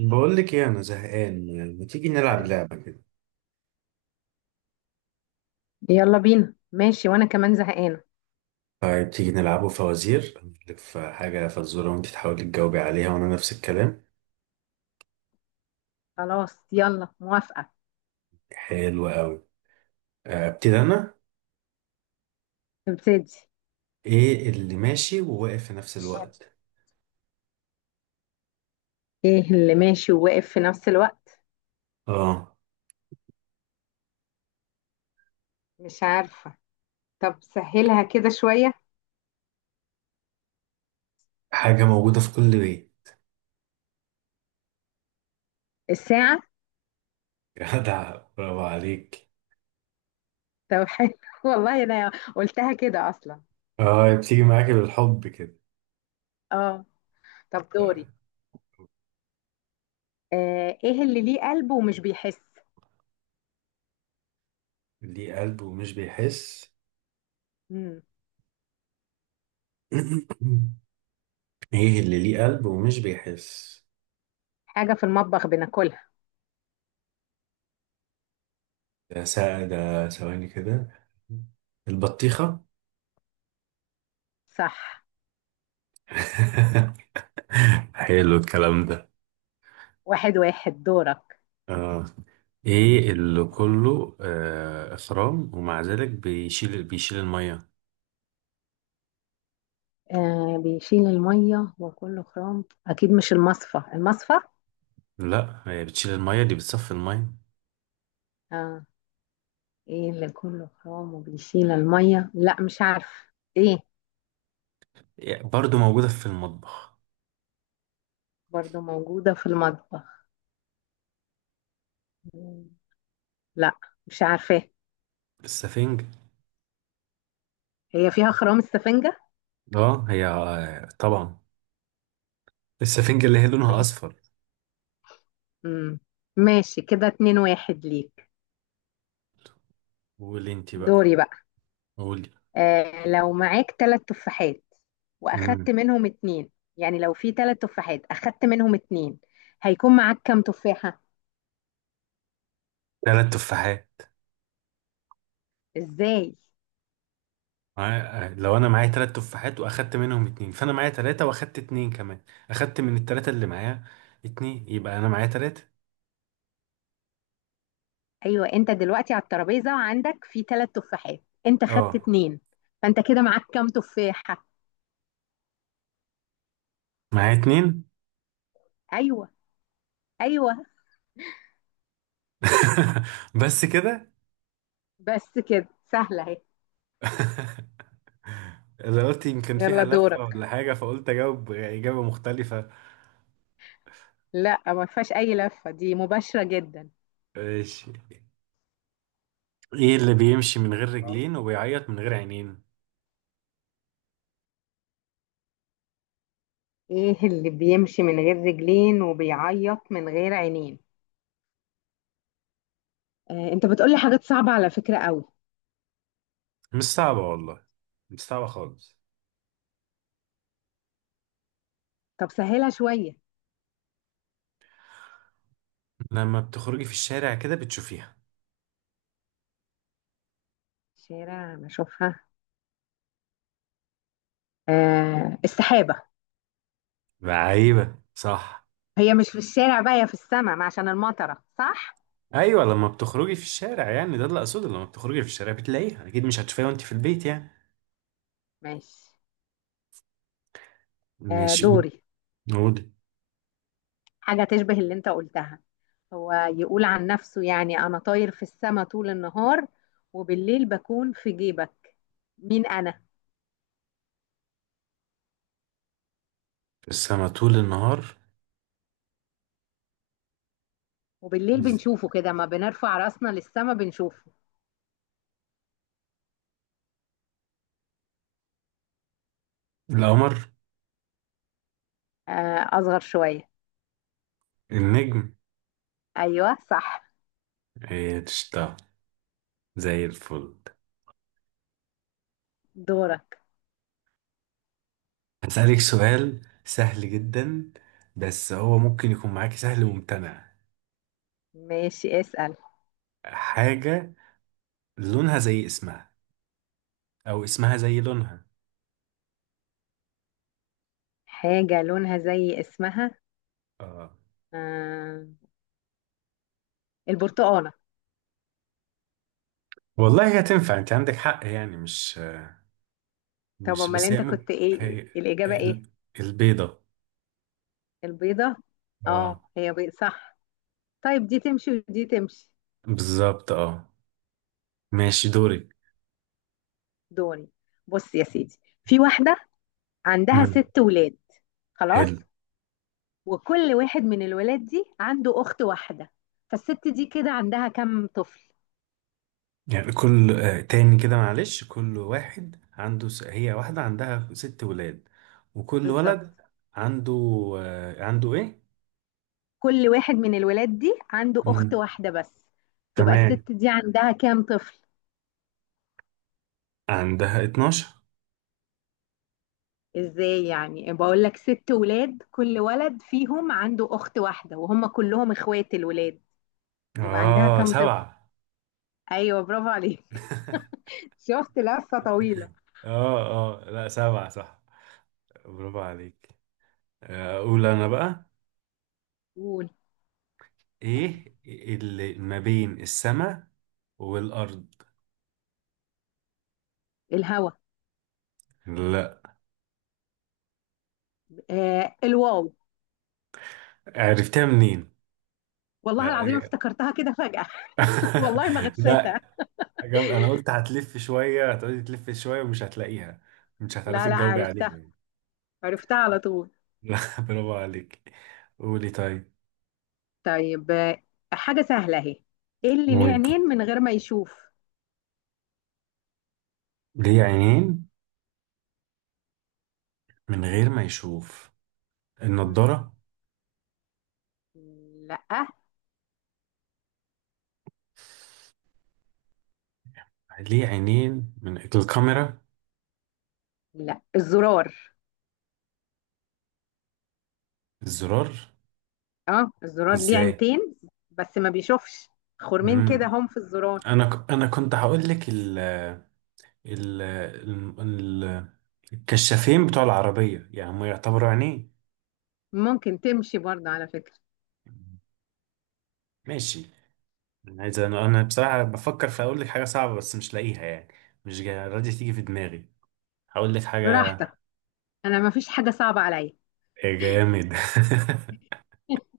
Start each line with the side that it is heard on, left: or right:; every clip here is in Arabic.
right: بقول لك ايه؟ انا زهقان، يعني ما تيجي نلعب لعبه كده؟
left: يلا بينا ماشي وانا كمان زهقانه.
right: طيب، تيجي نلعبه فوازير. ألف حاجه فزوره وانت تحاولي تجاوبي عليها وانا نفس الكلام.
left: خلاص يلا موافقه.
right: حلو قوي. آه، ابتدي انا.
left: نبتدي.
right: ايه اللي ماشي وواقف في نفس الوقت؟
left: ايه اللي ماشي وواقف في نفس الوقت؟
right: اه.
left: مش عارفه. طب سهلها كده شويه.
right: حاجه موجوده في كل بيت.
left: الساعه.
right: جدع، برافو عليك.
left: طب حلو والله انا قلتها كده اصلا.
right: اه، بتيجي معاكي بالحب كده.
left: اه. طب
right: طيب،
left: دوري. ايه اللي ليه قلب ومش بيحس؟
right: ليه قلب ومش بيحس؟
left: مم.
right: ايه اللي ليه قلب ومش بيحس؟
left: حاجه في المطبخ بناكلها.
right: ده ثواني كده. البطيخه.
left: صح.
right: حلو الكلام ده.
left: 1-1، دورك.
right: اه، ايه اللي كله اخرام ومع ذلك بيشيل الميه؟
left: آه، بيشيل الميه وكله خرام اكيد، مش المصفى المصفى.
right: لا، هي بتشيل الميه، دي بتصفي الميه.
left: آه. ايه اللي كله خام وبيشيل المية؟ لا مش عارفة. ايه؟
right: يعني برضو موجوده في المطبخ.
left: برضو موجودة في المطبخ. مم. لا. مش عارفة.
right: السفنج.
left: هي فيها خرام، السفنجة.
right: اه، هي طبعا. السفنج اللي هي لونها
left: ماشي.
right: اصفر.
left: مم. ماشي كده، 2-1 ليك.
right: قولي انت بقى.
left: دوري بقى.
right: قولي.
left: لو معاك تلات تفاحات واخدت
right: امم.
left: منهم اتنين، يعني لو في تلات تفاحات اخدت منهم اتنين، هيكون معاك كام تفاحة؟
right: ثلاث تفاحات.
left: ازاي؟
right: آه، آه، لو انا معايا ثلاث تفاحات واخدت منهم اتنين فانا معايا ثلاثه واخدت اتنين كمان. اخدت من الثلاثه اللي معايا اتنين، يبقى انا معايا ثلاثه.
left: ايوه، انت دلوقتي على الترابيزة وعندك في تلات تفاحات، انت خدت
right: اه.
left: اتنين، فانت كده معاك كام تفاحة؟
right: معايا اتنين.
left: ايوه. ايوه.
right: بس كده.
left: بس كده سهله اهي.
right: اللي قلت يمكن فيها
left: يلا
right: لفة ولا
left: دورك.
right: حاجة، فقلت أجاوب إجابة مختلفة.
left: لا ما فيهاش اي لفه، دي مباشره جدا.
right: ماشي. إيه اللي بيمشي من غير رجلين وبيعيط من غير عينين؟
left: ايه اللي بيمشي من غير رجلين وبيعيط من غير عينين؟ آه، انت بتقولي حاجات صعبه على فكره قوي.
right: مش صعبة والله. مش صعبة خالص.
left: طب سهلها شويه.
right: لما بتخرجي في الشارع كده بتشوفيها.
left: شارع انا اشوفها. آه، السحابه.
right: عيبة صح.
left: هي مش في الشارع بقى، هي في السماء عشان المطره، صح.
right: أيوة، لما بتخرجي في الشارع يعني ده اللي أقصده، لما بتخرجي في الشارع بتلاقيها، أكيد مش هتشوفيها وأنت في البيت يعني.
left: ماشي.
right: ماشي، قول.
left: دوري.
right: قول.
left: حاجة تشبه اللي انت قلتها. هو يقول عن نفسه يعني أنا طاير في السماء طول النهار، وبالليل بكون في جيبك. مين أنا؟
right: السما طول النهار.
left: وبالليل بنشوفه كده، ما بنرفع راسنا للسماء بنشوفه.
right: القمر.
left: آه، أصغر شوية.
right: النجم.
left: أيوة صح.
right: ايه تشتغل؟ زي الفل.
left: دورك.
right: هسألك سؤال سهل جدا، بس هو ممكن يكون معاكي سهل وممتنع.
left: ماشي اسأل.
right: حاجة لونها زي اسمها، أو اسمها زي لونها.
left: حاجة لونها زي اسمها.
right: آه.
left: آه، البرتقالة.
right: والله هي تنفع، أنت عندك حق يعني، مش
left: طب
right: مش
left: أمال
right: بس هي
left: أنت
right: ممكن
left: كنت إيه
right: هي.
left: الإجابة،
right: ال-
left: إيه؟
right: البيضة.
left: البيضة؟
right: اه.
left: آه هي بيضة، صح. طيب دي تمشي ودي تمشي.
right: بالظبط اه. ماشي، دوري.
left: دوري. بص يا سيدي، في واحدة عندها
right: مم.
left: ست ولاد.
right: حلو.
left: خلاص. وكل واحد من الولاد دي عنده أخت واحدة، فالست دي كده عندها كم طفل؟
right: يعني كل آه، تاني كده معلش كل واحد عنده هي واحدة عندها ست ولاد. وكل
left: بالظبط.
right: ولد عنده عنده ايه؟
left: كل واحد من الولاد دي عنده أخت
right: مم.
left: واحدة بس. تبقى
right: تمام.
left: الست دي عندها كام طفل؟
right: عندها 12.
left: ازاي يعني، بقول لك ست ولاد كل ولد فيهم عنده أخت واحدة وهم كلهم اخوات الولاد، يبقى عندها
right: اه،
left: كام طفل؟
right: سبعة.
left: ايوه برافو عليك. شفت لفة طويلة.
right: اه، اه، لا، سبعة صح. برافو عليك. آه، اقول انا بقى.
left: قول.
right: ايه اللي ما بين السماء والارض؟
left: الهوا.
right: لا.
left: آه، الواو.
right: عرفتها منين؟
left: والله العظيم
right: لا.
left: افتكرتها كده فجأة. والله ما
right: لا.
left: غشيتها.
right: جامد، انا قلت هتلف شويه، هتقعدي تلف شويه ومش هتلاقيها. مش
left: لا،
right: هتعرفي
left: لا،
right: تجاوبي عليها
left: عرفتها.
right: يعني.
left: عرفتها على طول.
right: لا، برافو عليك. قولي طيب.
left: طيب. حاجة سهلة اهي. ايه اللي ليه
right: قولي.
left: عينين من غير ما يشوف؟
right: ليه عينين من غير ما يشوف؟
left: مم.
right: النضاره.
left: لا.
right: ليه عينين من الكاميرا؟
left: لا، الزرار.
right: الزرار.
left: اه الزرار ليه
right: ازاي؟
left: عينتين، بس ما بيشوفش. خرمين كده
right: مم.
left: هم في الزرار.
right: انا كنت هقول لك ال... ال... ال... الكشافين بتوع العربيه، يعني هم يعتبروا عينين.
left: ممكن تمشي برضه على فكرة.
right: ماشي. انا عايز انا أنا بصراحه بفكر في اقول لك حاجه صعبه، بس مش لاقيها يعني. مش راضيه تيجي في دماغي. هقول لك حاجه.
left: براحتك. انا ما فيش حاجة صعبة عليا.
right: يا جامد.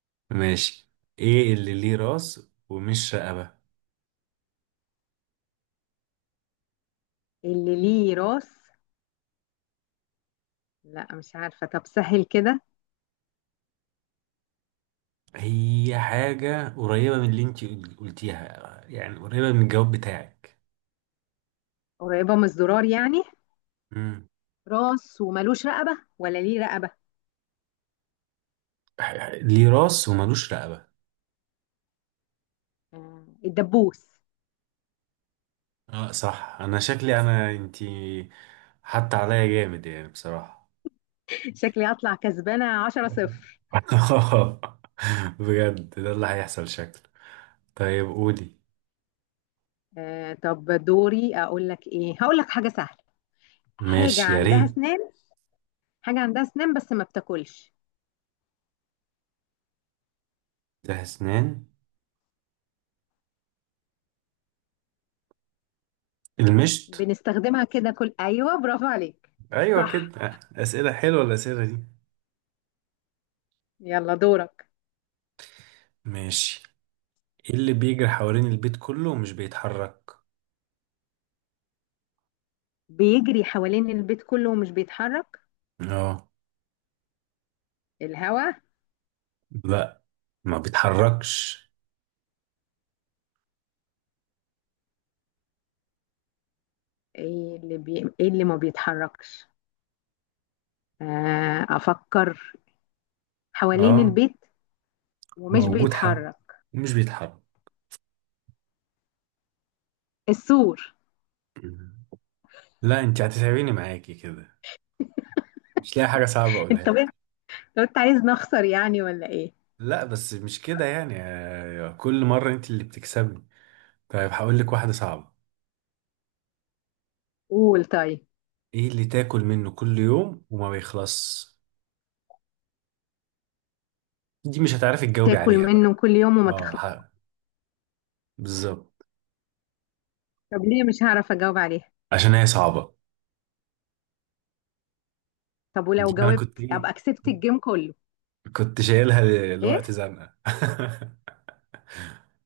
right: ماشي. ايه اللي ليه راس ومش رقبه؟
left: اللي ليه راس. لا مش عارفة، طب سهل كده.
right: هي حاجه قريبه من اللي انت قلتيها، يعني قريبه من الجواب بتاعك.
left: قريبة من الزرار يعني.
right: امم.
left: راس وملوش رقبة، ولا ليه رقبة؟
right: ليه راس وملوش رقبه.
left: آه، الدبوس.
right: اه، صح، انا شكلي انا انت حتى عليا جامد يعني بصراحه.
left: شكلي هطلع كسبانة 10-0.
right: بجد، ده اللي هيحصل شكله. طيب، قولي.
left: طب دوري أقول لك إيه، هقول لك حاجة سهلة. حاجة
right: ماشي، يا
left: عندها
right: ريت.
left: أسنان. حاجة عندها أسنان بس ما بتاكلش.
right: ده اسنان. المشط.
left: بنستخدمها كده كل، أيوه برافو عليك.
right: ايوه،
left: صح.
right: كده اسئله حلوه الاسئله دي.
left: يلا دورك.
right: ماشي. ايه اللي بيجري حوالين البيت كله ومش بيتحرك؟
left: بيجري حوالين البيت كله ومش بيتحرك.
right: اه.
left: الهوا.
right: لا، ما بيتحركش.
left: إيه اللي ما بيتحركش. أفكر. حوالين
right: اه،
left: البيت. ومش
right: موجود حق
left: بيتحرك.
right: ومش بيتحرك.
left: السور.
right: لا، انت هتتعبيني معاكي كده. مش لاقي حاجه صعبه اقولها
left: انت، لو
right: لك.
left: انت عايز نخسر يعني، ولا ايه؟
right: لا بس مش كده يعني، كل مره انت اللي بتكسبني. طيب، هقول لك واحده صعبه.
left: قول طيب.
right: ايه اللي تاكل منه كل يوم وما بيخلص؟ دي مش هتعرفي تجاوبي
left: تاكل
right: عليها بقى.
left: منه كل يوم وما
right: اه
left: تخلص.
right: بالظبط.
left: طب ليه مش هعرف اجاوب عليها؟
right: عشان هي صعبة.
left: طب
right: دي
left: ولو
right: أنا
left: جاوبت
right: كنت إيه؟
left: ابقى كسبت الجيم كله.
right: كنت شايلها لوقت
left: ايه.
right: زنقة.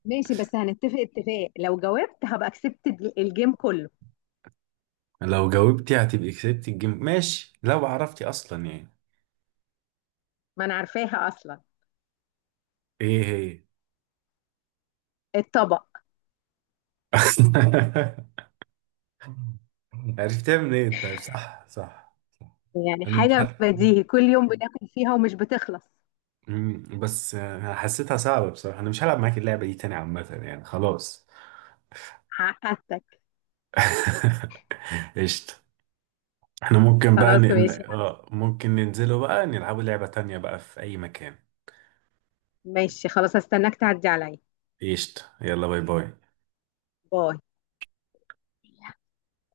left: ماشي، بس هنتفق اتفاق لو جاوبت هبقى كسبت الجيم كله.
right: لو جاوبتي هتبقي كسبتي الجيم، ماشي لو عرفتي أصلا يعني.
left: ما انا عارفاها اصلا.
right: إيه هي؟
left: الطبق.
right: عرفتها منين؟ طيب، صح، صح، صح.
left: يعني
right: أنا مش
left: حاجة
right: عارف.
left: بديهي كل يوم بناكل فيها ومش بتخلص.
right: بس أنا حسيتها صعبة بصراحة، أنا مش هلعب معاك اللعبة دي تاني عامة يعني، خلاص.
left: حققتك.
right: قشطة. احنا ممكن بقى
left: خلاص ماشي.
right: ممكن ننزله بقى نلعبوا لعبة تانية بقى في اي مكان.
left: ماشي خلاص، هستناك تعدي عليا.
right: قشطة، يلا، باي باي.
left: باي.